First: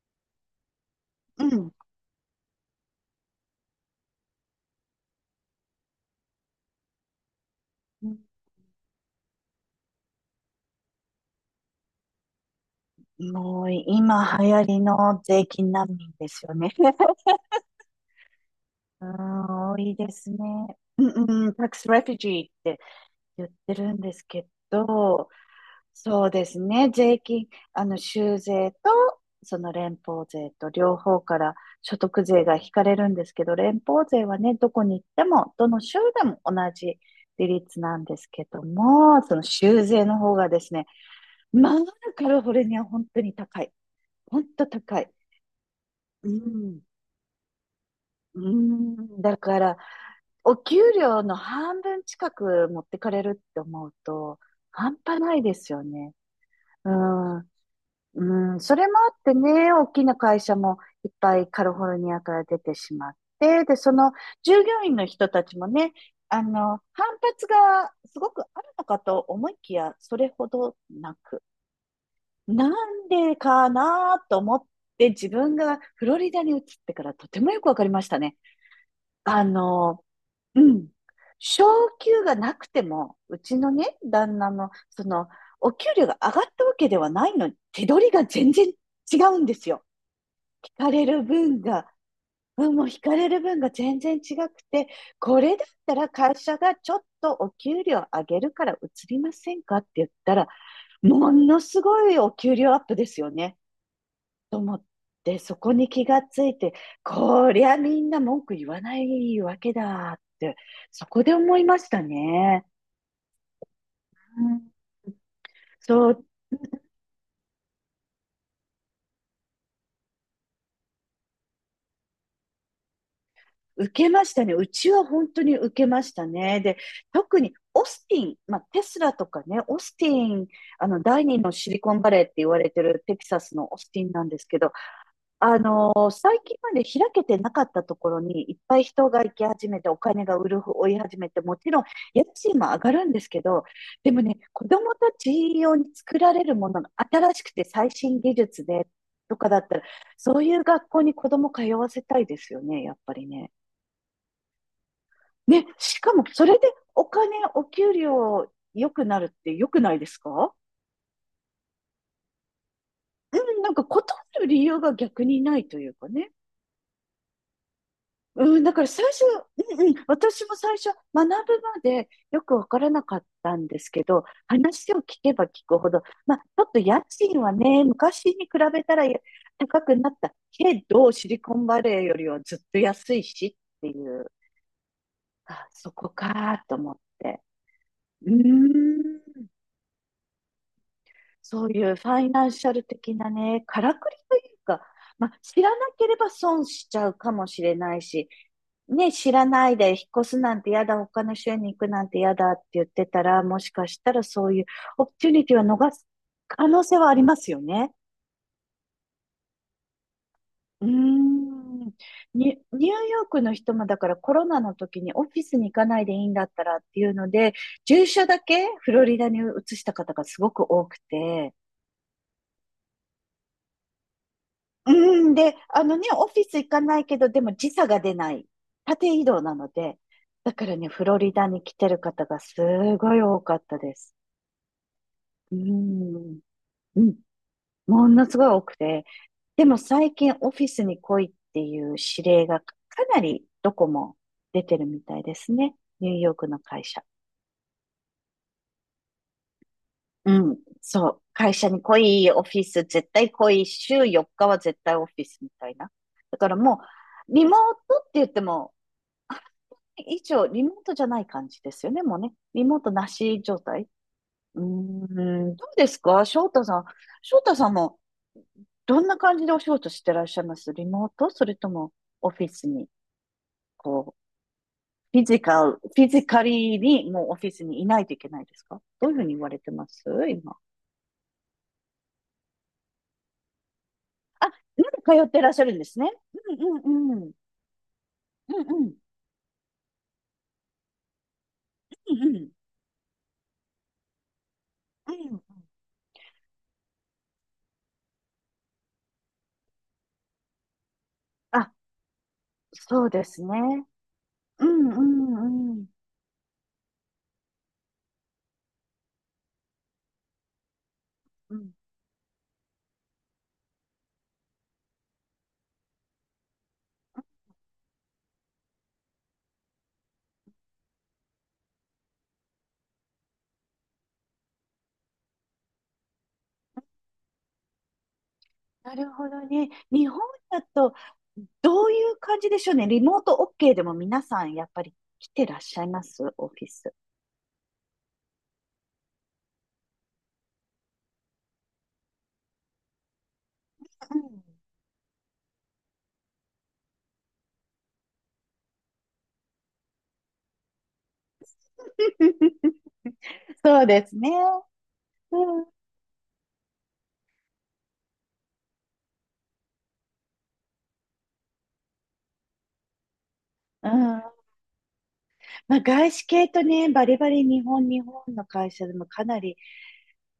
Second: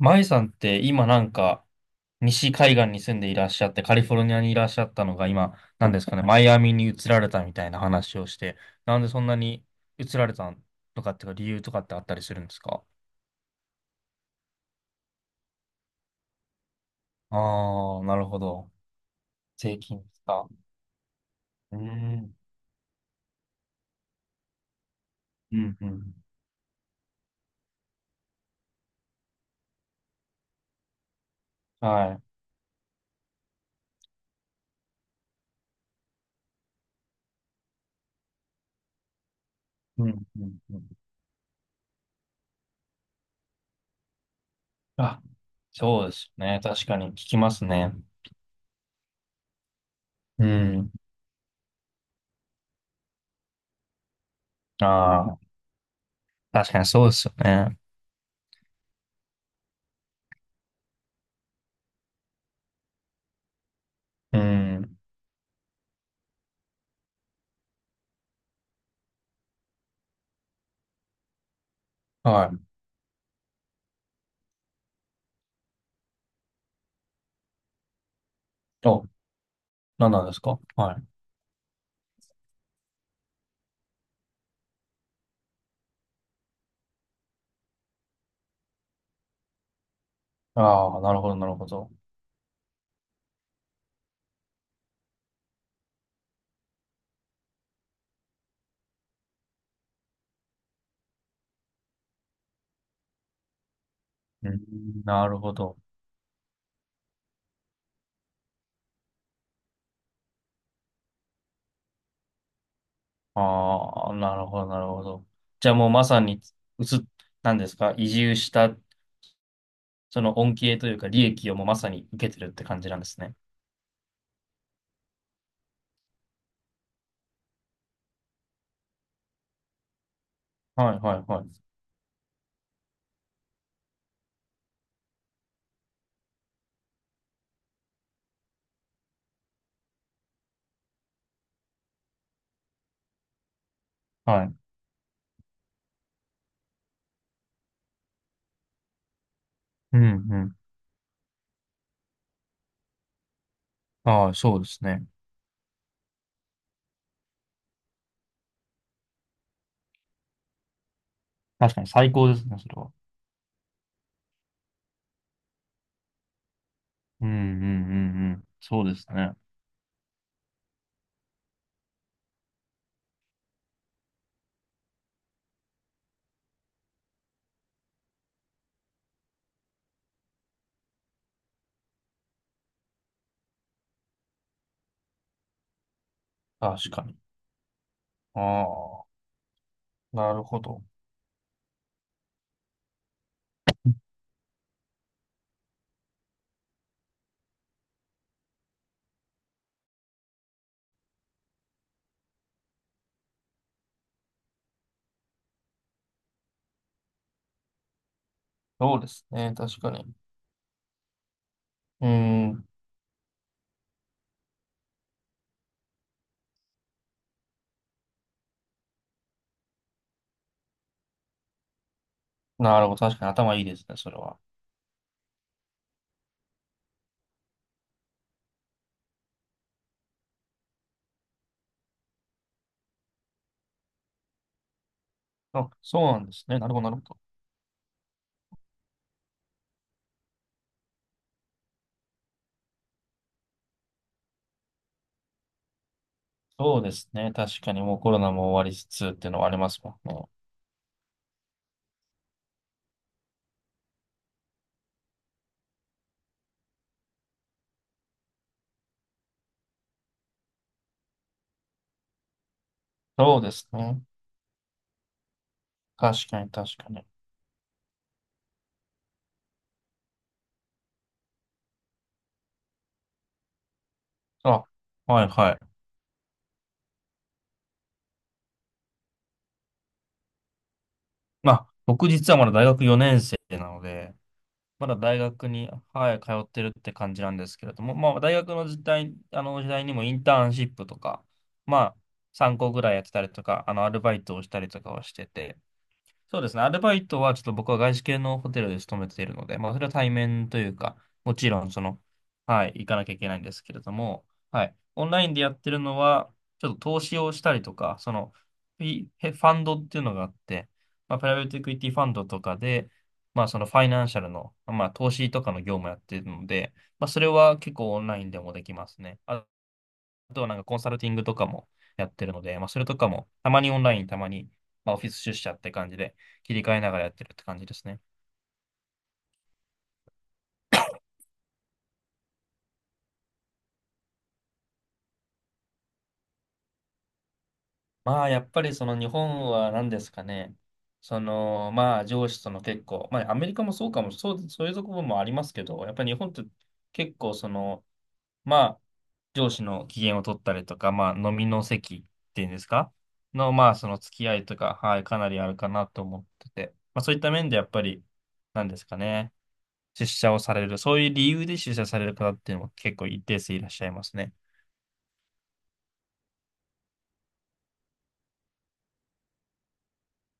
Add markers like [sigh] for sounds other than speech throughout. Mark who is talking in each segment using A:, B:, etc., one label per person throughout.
A: マイさんって今
B: うん。
A: 西海岸に住んでいらっしゃって、カリフォルニアにいらっしゃったのが今なんですかねマイアミに移られたみたいな話をして、なんでそんなに移られたとかっていうか理由とかってあったりするんですか？
B: もう今流行りの税金難民ですよね。
A: あ、
B: [laughs]
A: あー、なるほど。
B: うん、多
A: 税
B: い
A: 金で
B: で
A: す
B: すね。
A: か。
B: うんうん、タック
A: うー
B: スレフュジ
A: ん。
B: ーって言ってるんですけど、
A: うんうん。
B: そうですね、税金、州税と、その連邦税と両方から所
A: はい。
B: 得税が引かれるんですけど、連邦税はね、どこに行っても、どの州でも同じ利率なんですけども、その州税
A: うん
B: の方
A: う
B: が
A: ん
B: です
A: う
B: ね、
A: ん。
B: まあ、カリフォルニア本当に高い。ほんと高い。
A: あ、そうで
B: う
A: すね。
B: ん。
A: 確かに聞きますね。
B: うん、だから、
A: う
B: お給
A: ん。
B: 料の半分近く持ってかれるって思うと、半端な
A: ああ、
B: いですよね。
A: 確かに
B: う
A: そうですよ
B: ん、
A: ね。
B: うん、それもあってね、大きな会社もいっぱいカリフォルニアから出てしまって、で、その
A: う
B: 従業員
A: ん。
B: の人たちもね、反発がすごくあるのかと思いきや、それほどなく。
A: はい。
B: なんでかなと思って、自分がフロリダに移ってからとてもよくわかりましたね。
A: あ、
B: あの、
A: 何なんですか？
B: うん。
A: はい。
B: 昇給がなくても、うちのね、旦那の、お給料が上がったわけではないのに、手取りが全然違うんですよ。引か
A: ああ、
B: れ
A: なる
B: る
A: ほど、なる
B: 分
A: ほ
B: が、
A: ど。
B: 分も引かれる分が全然違くて、これだったら会社がちょっとお給料上げるから移りませんかって言ったら、ものすごいお給料アップですよね。
A: う
B: と
A: ん、
B: 思っ
A: なる
B: て、
A: ほ
B: そこ
A: ど。
B: に気がついて、こりゃみんな文句言わないわけだって、そこで思いましたね。
A: ああ、な
B: う
A: るほど、
B: ん。
A: なるほど。じゃあもうま
B: そ
A: さ
B: う、
A: に、うつ、なんですか、移住した、その恩恵というか利益をもうまさに受けてるって感じなんですね。
B: 受けましたね。うちは本当に受けましたね。で、特にオスティン、まあ、テスラとかね、オスティン、
A: はい、は
B: 第
A: い、
B: 二
A: は
B: の
A: い。
B: シリコンバレーって言われてるテキサスのオスティンなんですけど、最近まで開けてなかったところにいっぱい人が行き始めて、お金が売る、追い始めて、もちろん家賃も上がるんですけど、でもね、
A: はい。
B: 子供たち用に作られるものが新しくて最新技術でとかだったら、
A: うん、う
B: そうい
A: ん。
B: う学校に子供通わせたいですよね、やっぱりね。
A: ああ、そうですね。
B: ね、しかもそれでお金、お給料良くなるって良くないですか？
A: 確かに最高ですね、それは。
B: うん、なんか断る理由が逆にないというかね。
A: うん、うん、うん、うん。
B: うん、だか
A: そ
B: ら
A: うで
B: 最
A: す
B: 初、
A: ね。
B: うんうん、私も最初、学ぶまでよくわからなかったんですけど、話を聞けば聞くほど、まあ、ちょっと家賃はね、昔に比べたらや高くなったけど、シリコンバレーよりはずっと安いしっていう、あ、そこかと
A: 確
B: 思っ
A: かに。
B: て。うー
A: ああ、
B: ん。
A: なるほど。
B: そういうファイナンシャル的なね、からくりというか、まあ、知らなければ損しちゃうかもしれないし、ね、知らないで引っ越すなんて嫌だ、他の州に行くなんて嫌だって言ってたら、もしかしたらそういうオプチュニティは逃す可能性はありますよね。
A: そうですね、確かに。
B: うーん。
A: う
B: ニ
A: ん、
B: ューヨークの人もだからコロナの時にオフィスに行かないでいいんだったらっていうので、住所だけフロリダに移した方がすごく多くて、
A: なるほど。確かに頭いいですね、それは。
B: うん、で、あのね、オフィス行かないけど、でも時差が出ない。縦移動なので。だからね、フロリダに来てる方がすごい多かったです。う
A: あ、そうなんで
B: ん、
A: すね。なるほど、な
B: う
A: るほ
B: ん、
A: ど。
B: ものすごい多くて。でも最近オフィスに来いっていう指令がかなりどこも出てるみたいですね。ニューヨークの
A: そう
B: 会
A: で
B: 社。
A: すね。確かにもうコロナも終わりつつっていうのはありますもんね。
B: うん、そう。会社に来い、オフィス絶対来い、週4日は絶対オフィスみたいな。だからもう、リモートって言っても以上、リモートじゃない感じですよね、もうね。リモートな
A: そう
B: し
A: で
B: 状
A: す
B: 態。
A: ね。
B: うーん、どうですか、
A: 確か
B: 翔
A: に
B: 太さ
A: 確
B: ん。
A: かに。
B: 翔太さんも、どんな感じでお仕事してらっしゃいますリモート、それとも、オフィスに、こう、
A: あ、はいはい。
B: フィジカリーに、もうオフィスにいないといけないですか？どういうふうに言われてます今？
A: まあ、僕実はまだ大学4年生なので、
B: あ、ま
A: まだ
B: だ
A: 大
B: 通って
A: 学
B: らっしゃ
A: に、
B: るんですね。
A: はい、通って
B: う
A: る
B: ん
A: って感
B: う
A: じ
B: んう
A: な
B: ん。
A: んですけれども、まあ、大学
B: う
A: の時
B: んうん。
A: 代、あの時代にもインターンシップとか、まあ、
B: うんうん。
A: 3個ぐらいやってたりとか、あの、アルバイトをしたりとかは
B: う
A: してて、
B: ん。
A: そうですね。アルバイトはちょっと僕は外資系のホテルで勤めているので、まあそれは対面というか、もちろん
B: あ、
A: その、はい、行か
B: そ
A: な
B: う
A: きゃい
B: で
A: けない
B: す
A: んで
B: ね。
A: すけれども、
B: う
A: はい、
B: んう
A: オンラインでやって
B: ん
A: る
B: うん。
A: のは、ちょっと投資をしたりとか、その、フィファンドっていうのがあって、まあプライベー
B: う
A: トエク
B: ん。
A: イティファンドとかで、まあそのファイナンシャルの、まあ投資とかの業務やってるので、まあそれは結構オンラインでもできますね。あ、あとはなんかコンサルティングとかもやってるので、まあ、それとかもたまにオンライン、たまにまあオフィス出社って感じで切り替えながらやってるって感じですね。
B: なるほどね。日本だと、どういう感じでしょうね。リモート OK でも皆さんやっぱり来てらっしゃいますオフィス。
A: まあやっぱりその日本は何ですかね。そのまあ上司との結構、まあアメリカもそうかも、
B: う
A: そ
B: ん。
A: う、そういうところもありますけど、やっぱり日本って結構そのまあ上司の機嫌を取ったりとか、まあ飲みの席っていうんですかのまあ
B: そう
A: その
B: で
A: 付
B: す
A: き
B: ね。
A: 合いとか、はい、かな
B: う
A: りある
B: ん。うん。
A: かなと思ってて、まあそういった面でやっぱりなんですかね。出社をされる、そういう理由で出社される方っていうのも結構一定数いらっしゃいますね。
B: まあ、外資系とね、バリバリ日本の会社でもかなり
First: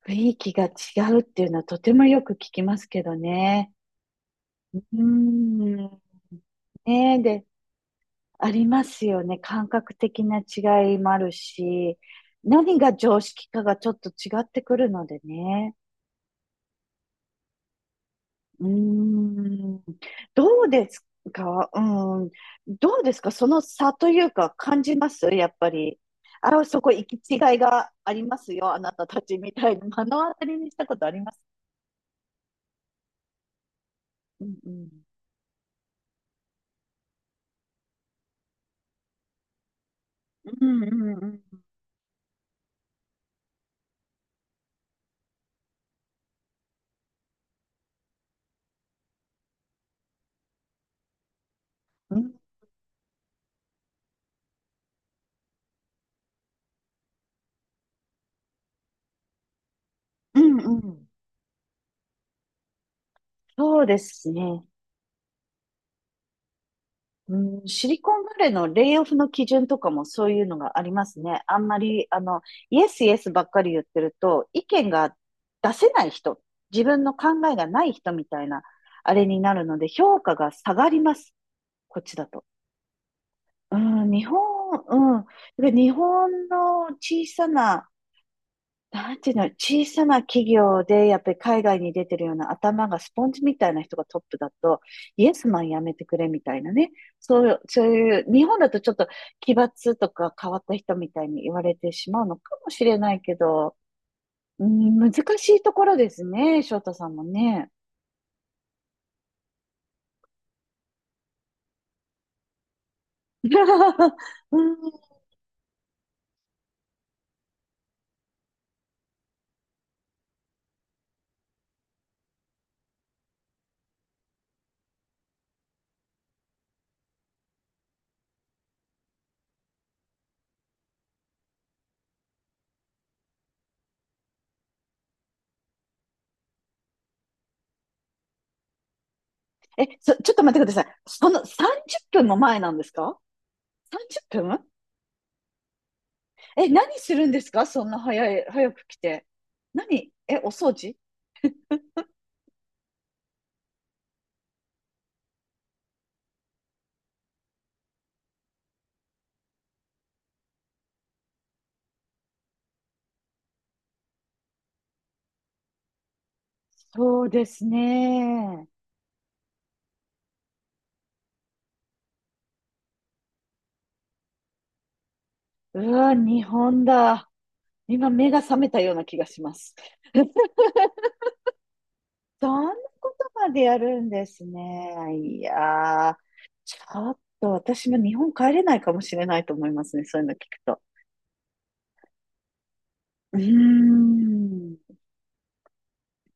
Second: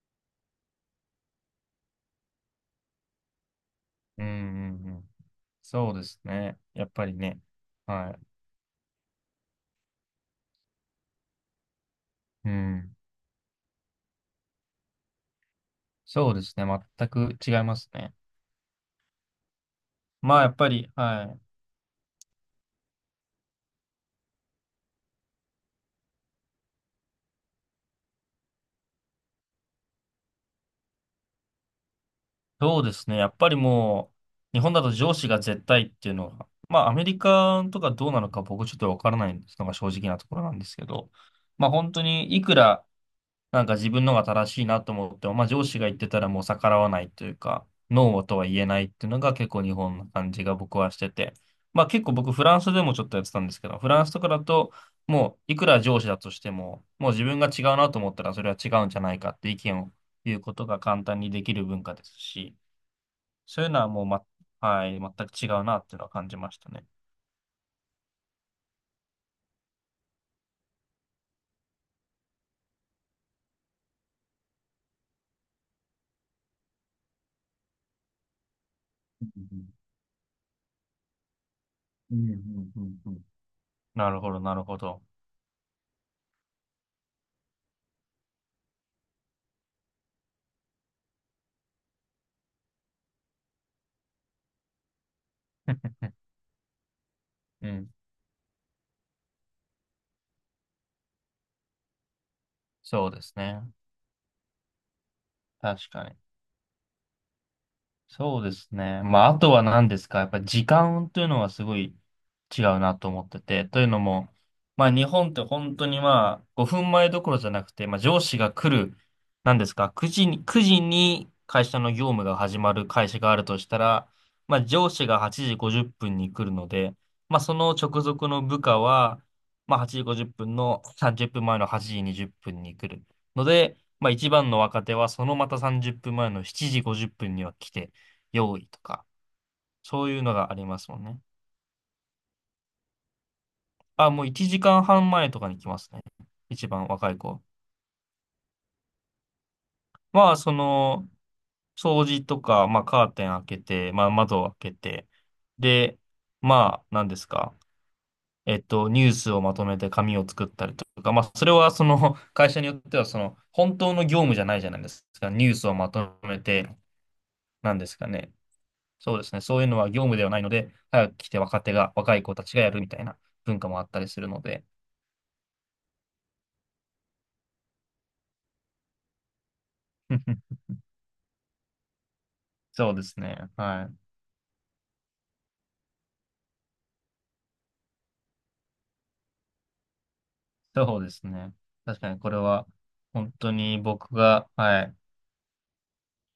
B: 雰囲気が違うっていうのはとてもよく聞きますけどね。
A: うんうんう
B: う
A: ん。
B: ん。
A: そうですね。やっぱり
B: ね、
A: ね。
B: で、
A: は
B: ありますよね。感覚的な違いもあるし、
A: い。う
B: 何が
A: ん。
B: 常識かがちょっと違ってくるのでね。
A: そうですね。全く違いますね。
B: うーん、
A: まあ、やっ
B: どう
A: ぱ
B: で
A: り、
B: す
A: はい。
B: か、うん、どうですか、その差というか感じますやっぱり？あ、そこ行き違いがありますよ、あなたたちみたいな。目の当たりにしたことあります？
A: そうですね。やっぱりも
B: うん
A: う、日
B: う
A: 本だ
B: ん。
A: と上司が絶対っていうのは、まあ、アメリカとかどうなのか僕ちょっとわからないのが正直なところなん
B: う
A: です
B: ん
A: けど、
B: うん
A: まあ、本当にいくら、なんか自分のが正しいなと思っても、まあ上司が言ってたらもう逆らわないというか、ノーとは言えないっていうのが結構日本の感じが僕はしてて、まあ結構
B: う
A: 僕
B: ん。
A: フランスでもちょっとやってたんですけど、フランスとかだともういくら上司だとしても、もう自分が違うなと思ったらそれは違うんじゃないかって意見を言
B: う
A: うこ
B: ん
A: と
B: うん
A: が
B: う
A: 簡
B: ん。
A: 単にできる文化ですし、そういうの
B: そう
A: は
B: で
A: もう
B: すね。
A: はい、全く違うなっていうのは感じましたね。
B: うん、シリコンバレーのレイオフの基準とかもそういうのがありますね。あんまり、イエスイエスばっかり言ってると、意見が出せない人、自分の考えがない人みたいな、あれ
A: う
B: になる
A: ん
B: ので、評価が下がります。こっ
A: う
B: ちだ
A: んう
B: と。
A: んうんうんうん、
B: うん、
A: なる
B: 日
A: ほ
B: 本、
A: ど、なるほど。
B: うん。だから日本の小さななんていうの、小さな企業で、やっぱり海外に出てるような頭がスポンジみたいな人がトップだと、イエスマンやめてくれ
A: [laughs]
B: みたいなね。
A: う
B: そう
A: ん、
B: いう、日本だとちょっと奇抜とか変わった人みたいに言われてしまうのかもしれ
A: そう
B: ない
A: で
B: け
A: すね。
B: ど、うん、難しいとこ
A: 確
B: ろ
A: か
B: で
A: に。
B: すね、翔太さんもね。
A: そうですね。まあ、あとは何ですか。やっぱ時間というのはすごい違うなと思ってて。というの
B: [laughs]
A: も、
B: う
A: まあ、
B: ん、
A: 日本って本当にまあ、5分前どころじゃなくて、まあ、上司が来る、何ですか、9時に、9時に会社の業務が始まる会社があるとしたら、まあ、上司が8時50分に来るので、まあ、その直属の部下は、まあ、8時50分の30分前の8時20分に来るので、まあ、一番の若手はそのまた30分前の7時50分には来て、用意とか、そういう
B: ちょ
A: の
B: っと
A: があ
B: 待っ
A: り
B: てくだ
A: ま
B: さ
A: す
B: い。
A: もんね。
B: その30分も前なんですか？
A: あ、もう
B: 30
A: 1
B: 分？
A: 時間半前とかに来ますね。一
B: え、
A: 番
B: 何
A: 若
B: す
A: い
B: るんで
A: 子。
B: すかそんな早い、早く来て。
A: まあ、
B: え、お
A: そ
B: 掃除？
A: の、掃除とか、まあ、カーテン開けて、まあ、窓を開けて、で、まあ、何ですか。えっと、ニュースをまとめて紙を作ったりとか、まあ、それはその、会社によっては、その、本当の業務じゃないじゃないですか。ニュースをまとめて、
B: そうです
A: なんですかね。
B: ね。
A: そうですね。そういうのは業務ではないので、早く来て若手が、若い子たちがやるみたいな文化もあったりするので。
B: うわ、日本だ。今目が覚めたような気がします。[laughs]
A: [laughs]
B: そんな
A: そうで
B: こ
A: す
B: とま
A: ね。
B: でや
A: は
B: る
A: い。
B: んですね。いやー、ちょっと私も日本帰れないかもしれないと思いますね。そういうの聞くと。
A: そうですね。確かにこれは、本
B: うー
A: 当に僕が、
B: ん。
A: はい、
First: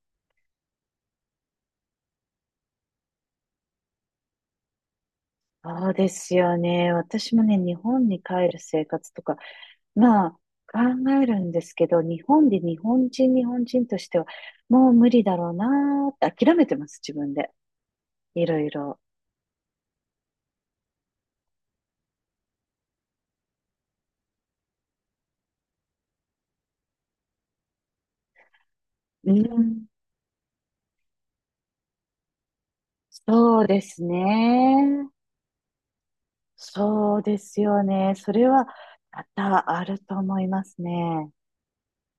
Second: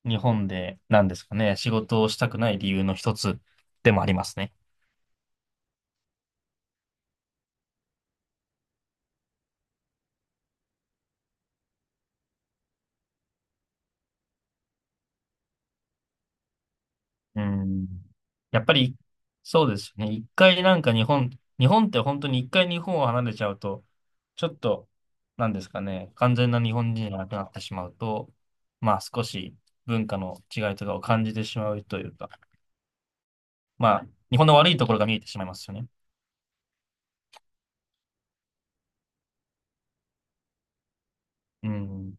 A: 日本で、なんですかね、仕事をしたくない理由の一つでもありますね。
B: そうですよね。私もね、日本に帰る生活とか、まあ、考えるんですけど、日本で日本人としては、もう無理だろうなーって諦めてます、自分
A: う
B: で。
A: ん。
B: いろ
A: やっ
B: い
A: ぱり、
B: ろ。
A: そうですよね。一回なんか日本、日本って本当に一回日本を離れちゃうと、ちょっと、なんですかね、完全な日本人じゃなくなってしまうと、まあ少
B: う
A: し
B: ん、
A: 文化の違いとかを感じてしまうというか、
B: そうで
A: ま
B: す
A: あ、日本の悪いところが
B: ね。
A: 見えてしまいますよね。
B: そうですよね。それは多々あると思いますね。
A: うん。